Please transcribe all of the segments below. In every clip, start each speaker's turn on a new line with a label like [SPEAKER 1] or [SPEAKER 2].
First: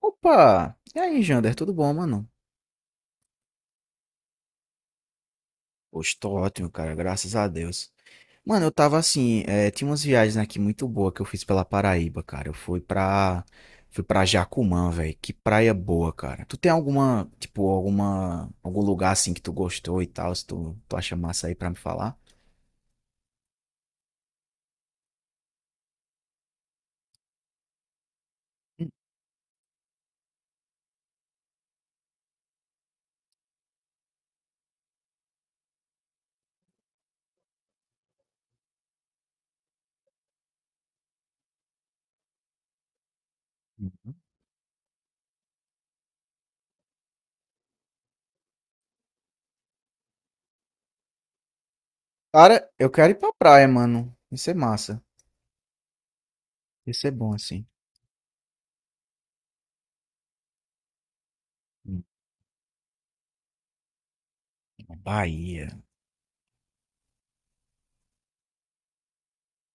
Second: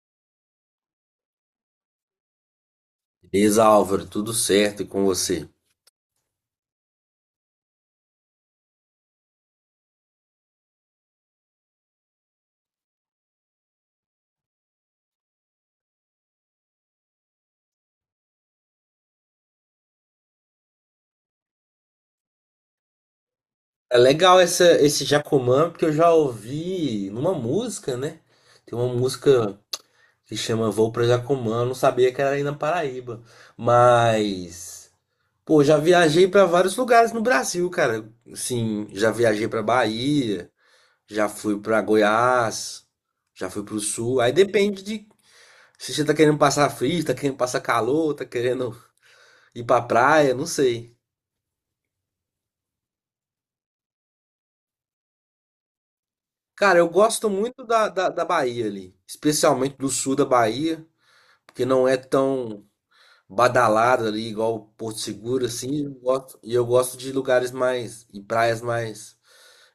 [SPEAKER 1] Opa! E aí, Jander, tudo bom, mano?
[SPEAKER 2] Beleza, Álvaro, tudo certo e com você?
[SPEAKER 1] Poxa, tô ótimo, cara, graças a Deus. Mano, eu tava assim, tinha umas viagens aqui muito boas que eu fiz pela Paraíba, cara. Fui pra Jacumã, velho. Que praia boa, cara. Tu tem alguma, tipo, algum lugar assim que tu gostou e tal, se tu acha massa aí pra me falar?
[SPEAKER 2] É legal esse Jacomã, porque eu já ouvi numa música, né? Tem uma
[SPEAKER 1] Hum.
[SPEAKER 2] música que chama Vou pra Jacomã, eu não sabia que era aí na Paraíba. Mas, pô, já viajei pra vários lugares no Brasil, cara. Assim, já viajei pra Bahia, já fui pra Goiás, já fui pro
[SPEAKER 1] Uhum.
[SPEAKER 2] Sul. Aí depende de se você tá querendo passar frio, tá querendo passar calor, tá querendo ir pra praia, não sei.
[SPEAKER 1] Cara, eu quero ir pra praia, mano. Isso é massa.
[SPEAKER 2] Cara, eu
[SPEAKER 1] Isso é
[SPEAKER 2] gosto
[SPEAKER 1] bom, assim.
[SPEAKER 2] muito da Bahia ali, especialmente do sul da Bahia, porque não é
[SPEAKER 1] Hum,
[SPEAKER 2] tão badalado ali, igual Porto Seguro,
[SPEAKER 1] Bahia.
[SPEAKER 2] assim. E eu gosto de lugares mais, e praias mais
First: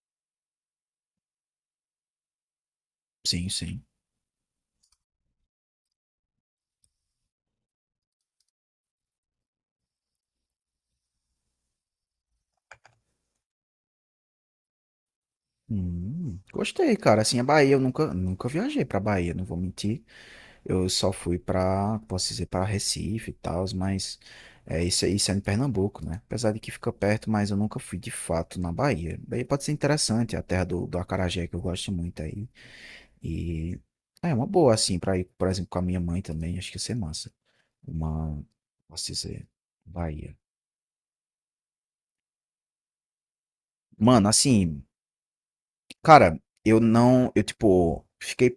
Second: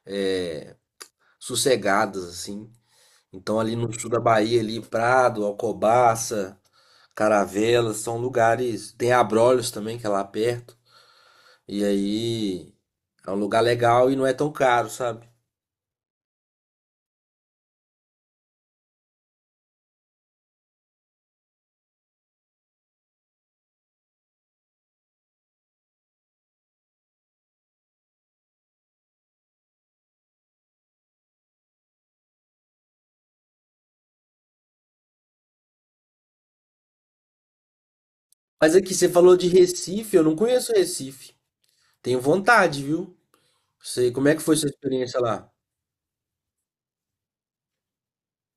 [SPEAKER 2] é, sossegadas, assim.
[SPEAKER 1] Sim,
[SPEAKER 2] Então, ali
[SPEAKER 1] sim.
[SPEAKER 2] no sul da Bahia, ali, Prado, Alcobaça, Caravelas, são lugares. Tem Abrolhos também, que é lá perto. E aí, é um lugar legal e não é tão caro, sabe?
[SPEAKER 1] Gostei, cara. Assim, a Bahia, eu nunca viajei pra Bahia, não vou mentir. Eu só fui pra, posso dizer, pra Recife e tal, mas é, isso, isso é em Pernambuco, né? Apesar de que fica perto, mas eu nunca fui de fato na Bahia. Daí pode ser interessante, é a terra do acarajé que eu gosto muito aí. E é uma boa, assim, pra ir, por exemplo, com a minha mãe também, acho que ia ser massa. Uma,
[SPEAKER 2] Mas aqui,
[SPEAKER 1] posso
[SPEAKER 2] você falou
[SPEAKER 1] dizer,
[SPEAKER 2] de Recife, eu
[SPEAKER 1] Bahia.
[SPEAKER 2] não conheço Recife. Tenho vontade, viu? Sei. Como
[SPEAKER 1] Mano,
[SPEAKER 2] é que foi sua
[SPEAKER 1] assim,
[SPEAKER 2] experiência lá?
[SPEAKER 1] cara, eu não, eu tipo, fiquei,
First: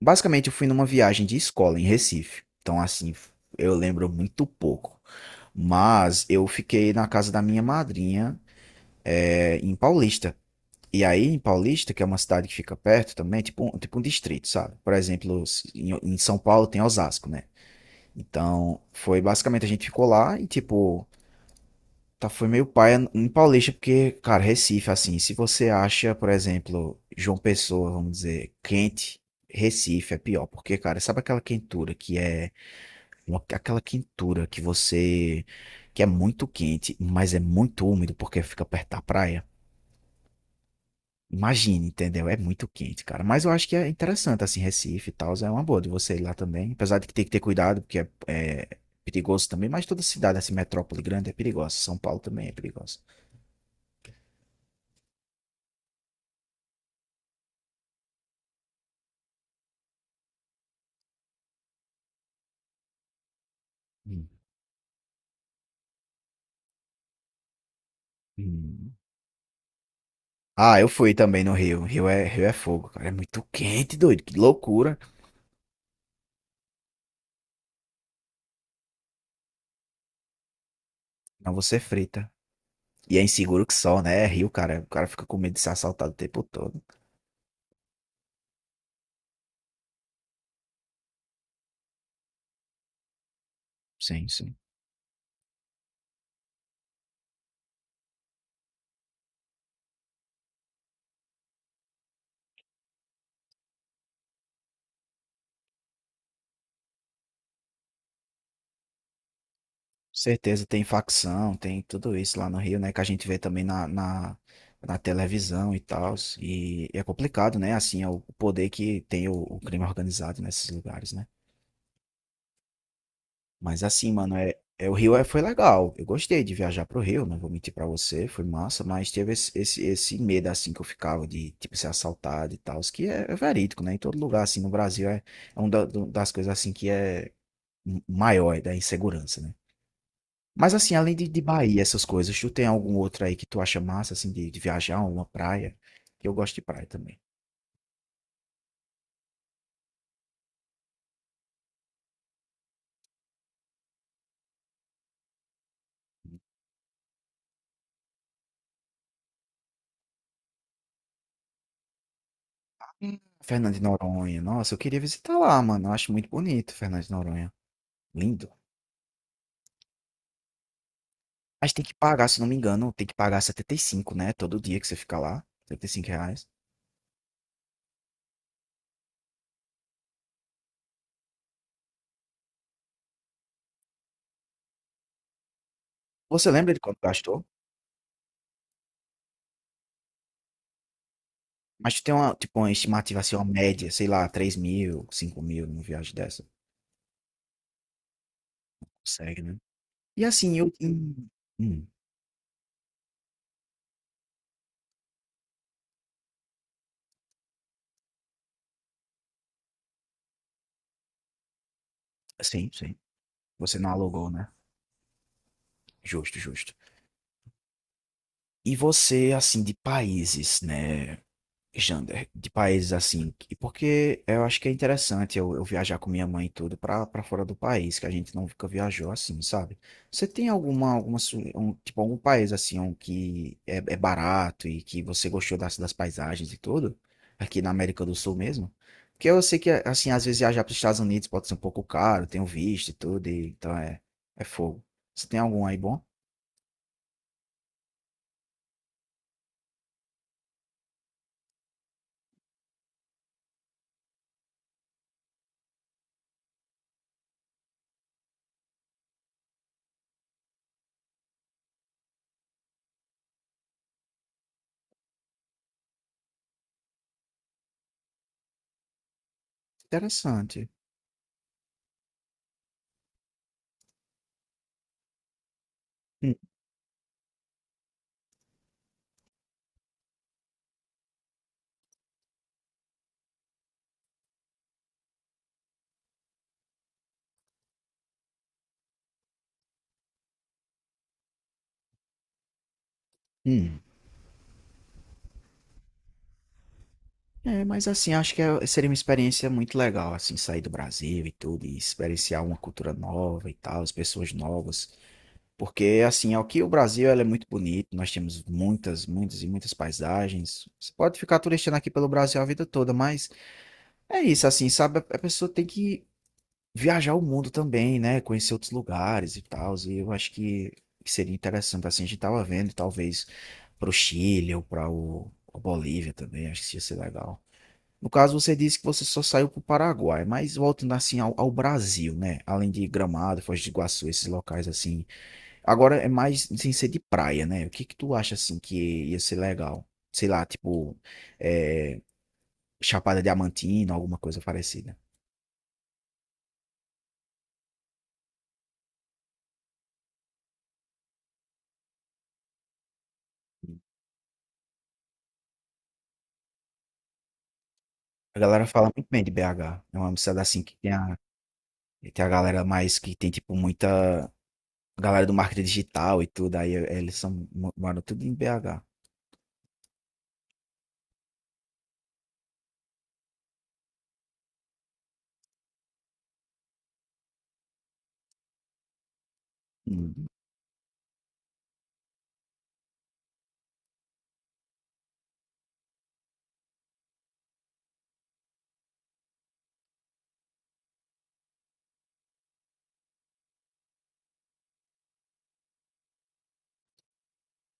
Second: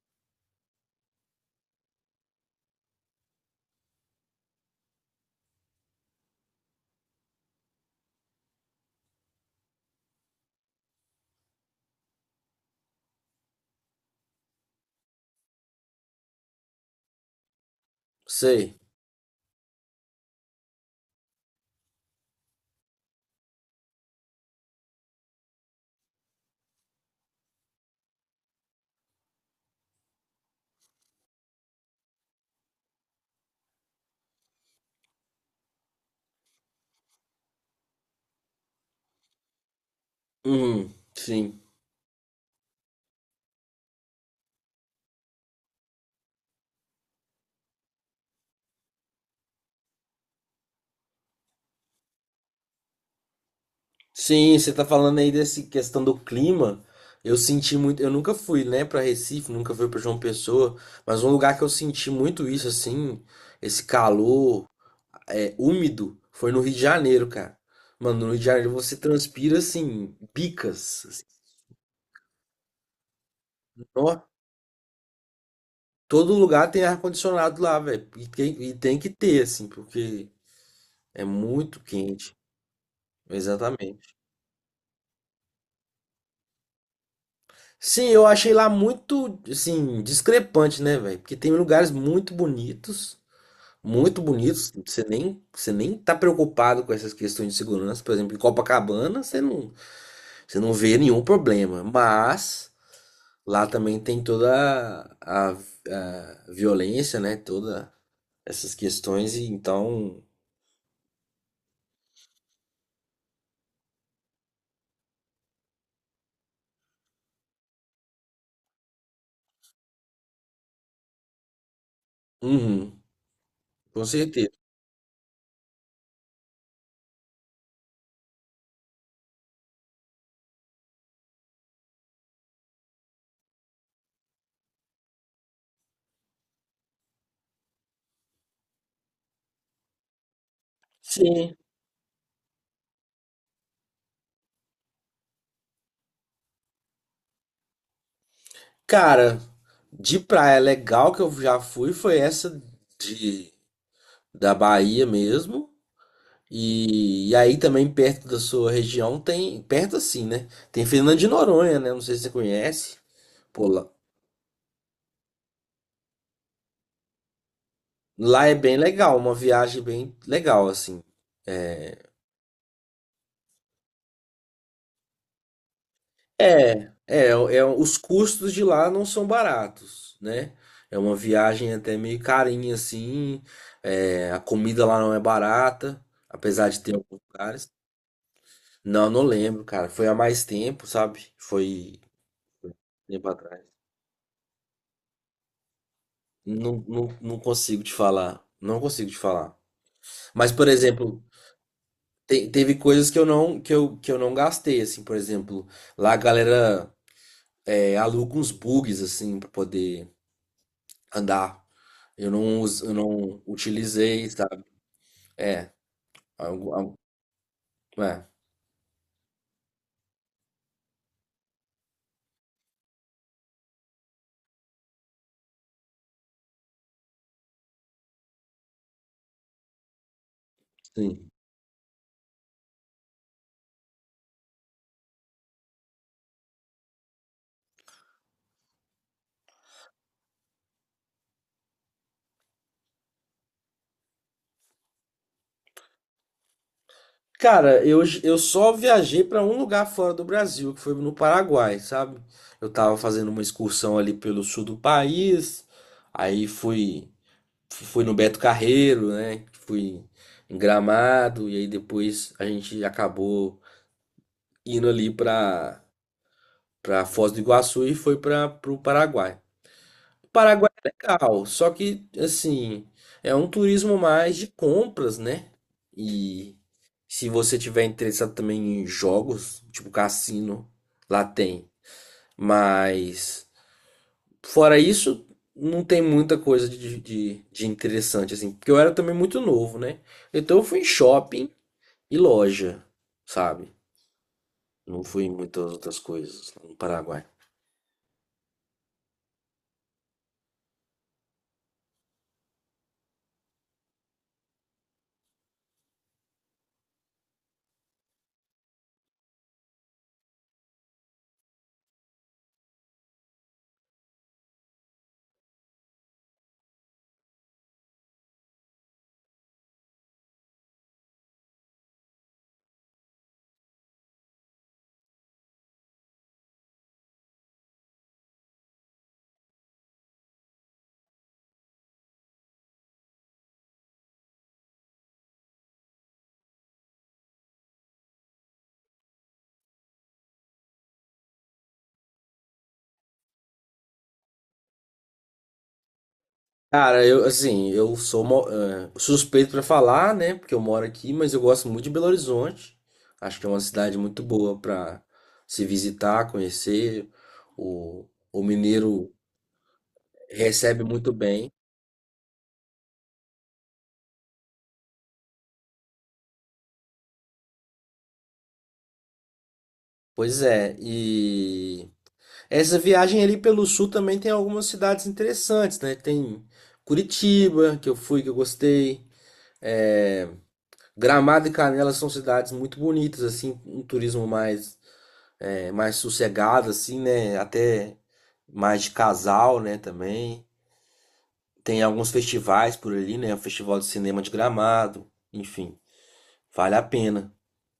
[SPEAKER 1] basicamente eu fui numa viagem de escola em Recife. Então assim, eu lembro muito pouco. Mas eu fiquei na casa da minha madrinha, é, em Paulista. E aí em Paulista, que é uma cidade que fica perto também, tipo, tipo um distrito, sabe? Por exemplo, em São Paulo tem Osasco, né?
[SPEAKER 2] Sei.
[SPEAKER 1] Então, foi basicamente a gente ficou lá e tipo, tá, foi meio paia em Paulista, porque, cara, Recife, assim, se você acha, por exemplo, João Pessoa, vamos dizer, quente, Recife é pior, porque, cara, sabe aquela quentura que é aquela quentura que você, que é muito quente, mas é muito úmido porque fica perto da praia?
[SPEAKER 2] Uhum, sim.
[SPEAKER 1] Imagine, entendeu? É muito quente, cara. Mas eu acho que é interessante, assim, Recife e tal, é uma boa de você ir lá também, apesar de que tem que ter cuidado, porque é perigoso também, mas toda cidade, assim, metrópole grande é perigosa, São Paulo também é perigosa.
[SPEAKER 2] Sim, você tá falando aí dessa questão do clima. Eu senti muito. Eu nunca fui, né, pra Recife, nunca fui pra João Pessoa, mas um lugar que eu senti muito isso, assim, esse calor úmido, foi no Rio de Janeiro, cara. Mano, no Rio de Janeiro
[SPEAKER 1] Hum.
[SPEAKER 2] você transpira, assim,
[SPEAKER 1] Ah, eu
[SPEAKER 2] bicas.
[SPEAKER 1] fui
[SPEAKER 2] Assim,
[SPEAKER 1] também no Rio. Rio é fogo, cara. É muito quente, doido.
[SPEAKER 2] ó.
[SPEAKER 1] Que loucura.
[SPEAKER 2] Todo lugar tem ar-condicionado lá, velho. E tem que ter, assim, porque é
[SPEAKER 1] Não, você
[SPEAKER 2] muito
[SPEAKER 1] frita.
[SPEAKER 2] quente.
[SPEAKER 1] E é inseguro que só,
[SPEAKER 2] Exatamente.
[SPEAKER 1] né? É Rio, cara. O cara fica com medo de ser assaltado o tempo todo.
[SPEAKER 2] Sim, eu achei lá muito, assim, discrepante, né, velho? Porque tem lugares muito bonitos, muito
[SPEAKER 1] Sim, sim.
[SPEAKER 2] bonitos. Você nem tá preocupado com essas questões de segurança. Por exemplo, em Copacabana, você não vê nenhum problema. Mas lá também tem toda a violência, né? Toda essas questões. E então,
[SPEAKER 1] Certeza, tem facção, tem tudo isso lá no Rio, né? Que a gente vê também na televisão e tal. E é complicado, né? Assim, é o poder que tem o crime organizado nesses lugares, né?
[SPEAKER 2] uhum,
[SPEAKER 1] Mas
[SPEAKER 2] com
[SPEAKER 1] assim, mano,
[SPEAKER 2] certeza.
[SPEAKER 1] é o foi legal. Eu gostei de viajar pro Rio, não vou mentir pra você, foi massa, mas teve esse medo assim que eu ficava de tipo ser assaltado e tal, que é, é verídico, né? Em todo lugar assim no Brasil é, é uma das coisas assim que é maior, é da insegurança, né? Mas assim, além de
[SPEAKER 2] Sim.
[SPEAKER 1] Bahia, essas coisas, tu tem algum outro aí que tu acha massa assim de viajar, uma praia? Que eu gosto de praia também.
[SPEAKER 2] Cara, de praia legal que eu já fui foi essa de da Bahia mesmo. E aí também perto da sua região tem, perto assim, né? Tem Fernando de Noronha, né? Não sei se você conhece.
[SPEAKER 1] Hum.
[SPEAKER 2] Pô,
[SPEAKER 1] Fernando de
[SPEAKER 2] lá,
[SPEAKER 1] Noronha, nossa, eu queria visitar lá, mano. Eu acho muito bonito Fernando de Noronha.
[SPEAKER 2] lá
[SPEAKER 1] Lindo.
[SPEAKER 2] é bem legal, uma viagem bem legal, assim.
[SPEAKER 1] Mas tem que
[SPEAKER 2] É,
[SPEAKER 1] pagar, se não me engano, tem que pagar 75, né? Todo dia que você fica lá, R$ 75.
[SPEAKER 2] os custos de lá não são baratos, né? É uma viagem até meio carinha, assim. É, a comida lá não é barata,
[SPEAKER 1] Você
[SPEAKER 2] apesar
[SPEAKER 1] lembra de
[SPEAKER 2] de ter
[SPEAKER 1] quanto
[SPEAKER 2] alguns
[SPEAKER 1] gastou?
[SPEAKER 2] lugares. Não, não lembro, cara. Foi há mais tempo, sabe?
[SPEAKER 1] Mas
[SPEAKER 2] Foi
[SPEAKER 1] tu tem uma, tipo, uma
[SPEAKER 2] um
[SPEAKER 1] estimativa,
[SPEAKER 2] tempo
[SPEAKER 1] assim, uma
[SPEAKER 2] atrás.
[SPEAKER 1] média, sei lá, 3.000, 5.000 numa viagem dessa.
[SPEAKER 2] Não, não, não consigo te falar. Não consigo te
[SPEAKER 1] Consegue,
[SPEAKER 2] falar.
[SPEAKER 1] né? E
[SPEAKER 2] Mas,
[SPEAKER 1] assim,
[SPEAKER 2] por
[SPEAKER 1] eu.
[SPEAKER 2] exemplo,
[SPEAKER 1] Hum,
[SPEAKER 2] teve coisas que eu não que eu não gastei, assim, por exemplo, lá a galera aluga uns bugs assim pra poder andar. Eu não
[SPEAKER 1] sim,
[SPEAKER 2] us- eu
[SPEAKER 1] sim.
[SPEAKER 2] não
[SPEAKER 1] Você não
[SPEAKER 2] utilizei,
[SPEAKER 1] alugou, né?
[SPEAKER 2] sabe? É,
[SPEAKER 1] Justo, justo.
[SPEAKER 2] algo- algo- é,
[SPEAKER 1] E você, assim, de países, né? Jander, de países assim, e porque eu acho que é interessante eu viajar com minha mãe e tudo pra fora do país, que a gente nunca viajou assim, sabe? Você tem alguma,
[SPEAKER 2] sim.
[SPEAKER 1] um, tipo, algum país assim um que é, é barato e que você gostou das, das paisagens e tudo? Aqui na América do Sul mesmo? Porque eu sei que, assim, às vezes viajar pros Estados Unidos pode ser um pouco caro, tem o visto e tudo, e, então é, é fogo. Você tem algum aí bom?
[SPEAKER 2] Cara, eu só viajei pra um lugar fora do Brasil, que foi no Paraguai, sabe? Eu tava fazendo uma excursão ali pelo sul do país, aí fui no Beto Carreiro, né? Fui em Gramado e aí depois a gente acabou indo ali para Foz do Iguaçu e foi para o Paraguai. O
[SPEAKER 1] Interessante.
[SPEAKER 2] Paraguai é legal, só que assim, é um turismo mais de compras, né?
[SPEAKER 1] Hum,
[SPEAKER 2] E se você tiver interessado também em jogos, tipo cassino, lá tem. Mas fora isso, não tem muita coisa de interessante, assim. Porque eu era também muito novo, né? Então eu fui em shopping e loja, sabe?
[SPEAKER 1] hum.
[SPEAKER 2] Não fui em muitas outras coisas no Paraguai.
[SPEAKER 1] É, mas assim, acho que seria uma experiência muito legal, assim, sair do Brasil e tudo, e experienciar uma cultura nova e tal, as pessoas novas. Porque, assim, aqui o Brasil, ela é muito bonito, nós temos muitas, muitas e muitas paisagens. Você pode ficar turistando aqui pelo Brasil a vida toda, mas é isso, assim, sabe? A pessoa tem que viajar o mundo também, né? Conhecer outros lugares e tal, e eu acho que seria interessante, assim, a gente tava vendo, talvez, pro Chile ou pra a Bolívia também, acho que isso ia ser legal. No caso, você disse que você só saiu para o Paraguai, mas voltando assim ao Brasil, né? Além de Gramado, Foz do Iguaçu, esses locais assim. Agora é mais sem ser de praia, né? O que que tu acha assim que ia ser legal? Sei lá, tipo é, Chapada Diamantina, alguma coisa parecida.
[SPEAKER 2] Cara, eu, assim, eu sou suspeito pra falar, né? Porque eu moro aqui, mas eu gosto muito de Belo Horizonte. Acho que é uma cidade muito boa pra se visitar, conhecer. O,
[SPEAKER 1] A
[SPEAKER 2] o
[SPEAKER 1] galera fala muito
[SPEAKER 2] mineiro
[SPEAKER 1] bem de BH. É uma cidade assim que
[SPEAKER 2] recebe
[SPEAKER 1] tem
[SPEAKER 2] muito
[SPEAKER 1] a,
[SPEAKER 2] bem.
[SPEAKER 1] tem a galera mais que tem tipo muita galera do marketing digital e tudo. Aí eles são, moram tudo em BH.
[SPEAKER 2] Pois é. Essa viagem ali pelo sul também tem algumas cidades interessantes, né? Tem Curitiba, que eu fui, que eu gostei. É, Gramado e Canela são cidades muito bonitas, assim, um turismo mais, mais sossegado, assim, né? Até mais de casal, né? Também tem alguns festivais por ali, né? O Festival de Cinema de Gramado, enfim, vale a pena,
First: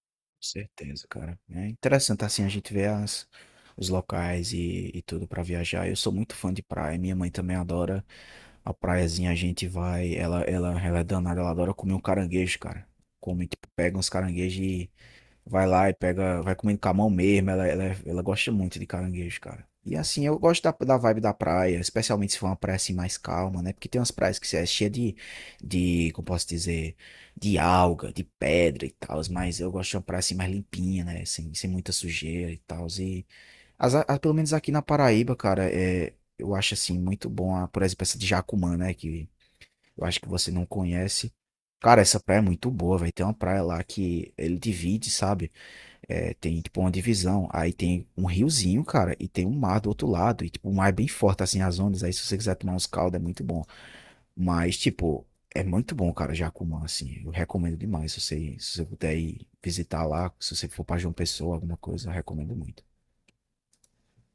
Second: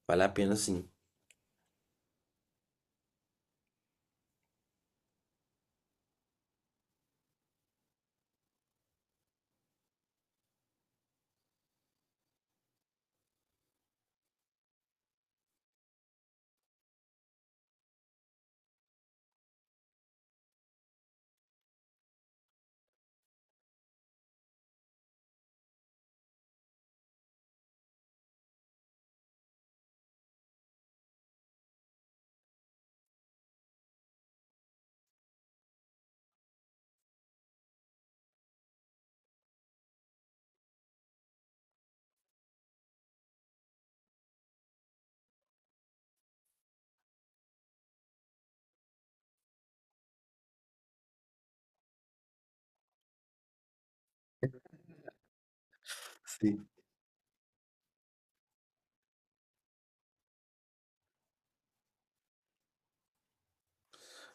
[SPEAKER 2] vale a pena sim.
[SPEAKER 1] Certeza, cara. É interessante assim a gente ver as, os locais e tudo pra viajar. Eu sou muito fã de praia, minha mãe também adora a praiazinha, a gente vai, ela é danada, ela adora comer um caranguejo, cara. Come, tipo, pega uns caranguejos, vai lá e pega, vai comendo com a mão mesmo. Ela gosta muito de caranguejo, cara. E assim, eu gosto da vibe da praia, especialmente se for uma praia assim mais calma, né? Porque tem umas praias que é cheia de, como posso dizer, de alga, de pedra e tal, mas eu gosto de uma praia assim mais limpinha, né? Sem muita sujeira e tal. E pelo menos aqui na Paraíba, cara, é, eu acho assim muito bom, a, por exemplo, essa de Jacumã, né? Que eu acho que você não conhece. Cara, essa praia é muito boa, vai. Tem uma praia lá que ele divide, sabe? É, tem, tipo, uma divisão. Aí tem um riozinho, cara, e tem um mar do outro lado. E, tipo, o mar é bem forte, assim, as ondas. Aí, se você quiser tomar uns caldos, é muito bom. Mas, tipo, é muito bom, cara, Jacumã, assim. Eu recomendo demais. Se você puder ir visitar lá, se você for pra João Pessoa, alguma coisa, eu recomendo muito.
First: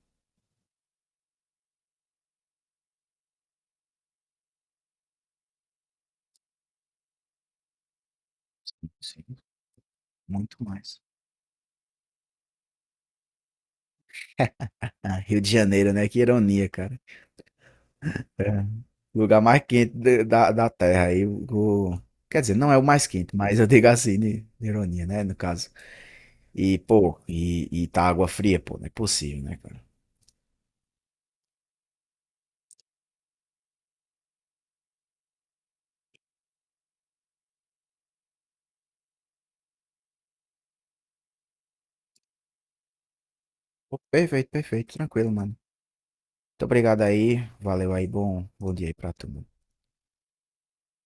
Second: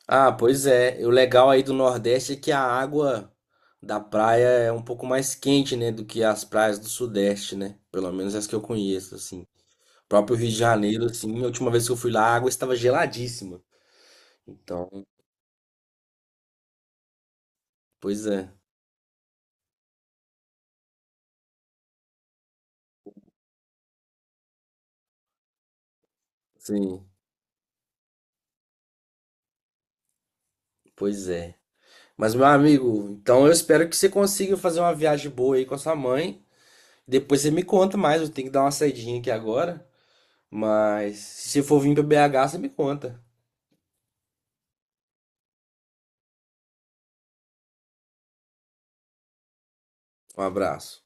[SPEAKER 2] Ah, pois é. E o legal aí do Nordeste é que a água da praia é um pouco mais quente, né, do que as praias do Sudeste, né? Pelo menos as que eu conheço,
[SPEAKER 1] Sim,
[SPEAKER 2] assim. O próprio Rio
[SPEAKER 1] muito
[SPEAKER 2] de
[SPEAKER 1] mais.
[SPEAKER 2] Janeiro, assim, a última vez que eu fui lá, a água estava geladíssima. Então,
[SPEAKER 1] Ah, Rio de Janeiro, né? Que ironia, cara.
[SPEAKER 2] pois é.
[SPEAKER 1] É. Lugar mais quente da, da da Terra. Aí, o- quer dizer, não é o mais quente, mas eu digo assim, de- ironia, né? No caso. E,
[SPEAKER 2] Sim,
[SPEAKER 1] pô, e tá água fria, pô, não é possível, né, cara?
[SPEAKER 2] pois é. Mas, meu amigo, então eu espero que você consiga fazer uma viagem boa aí com a sua mãe. Depois você me conta mais, eu tenho que dar uma saidinha aqui agora. Mas se você for vir para BH, você me conta.
[SPEAKER 1] Pô, perfeito, perfeito, tranquilo, mano. Muito obrigado aí, valeu aí, bom dia aí pra tu, mano.
[SPEAKER 2] Um abraço.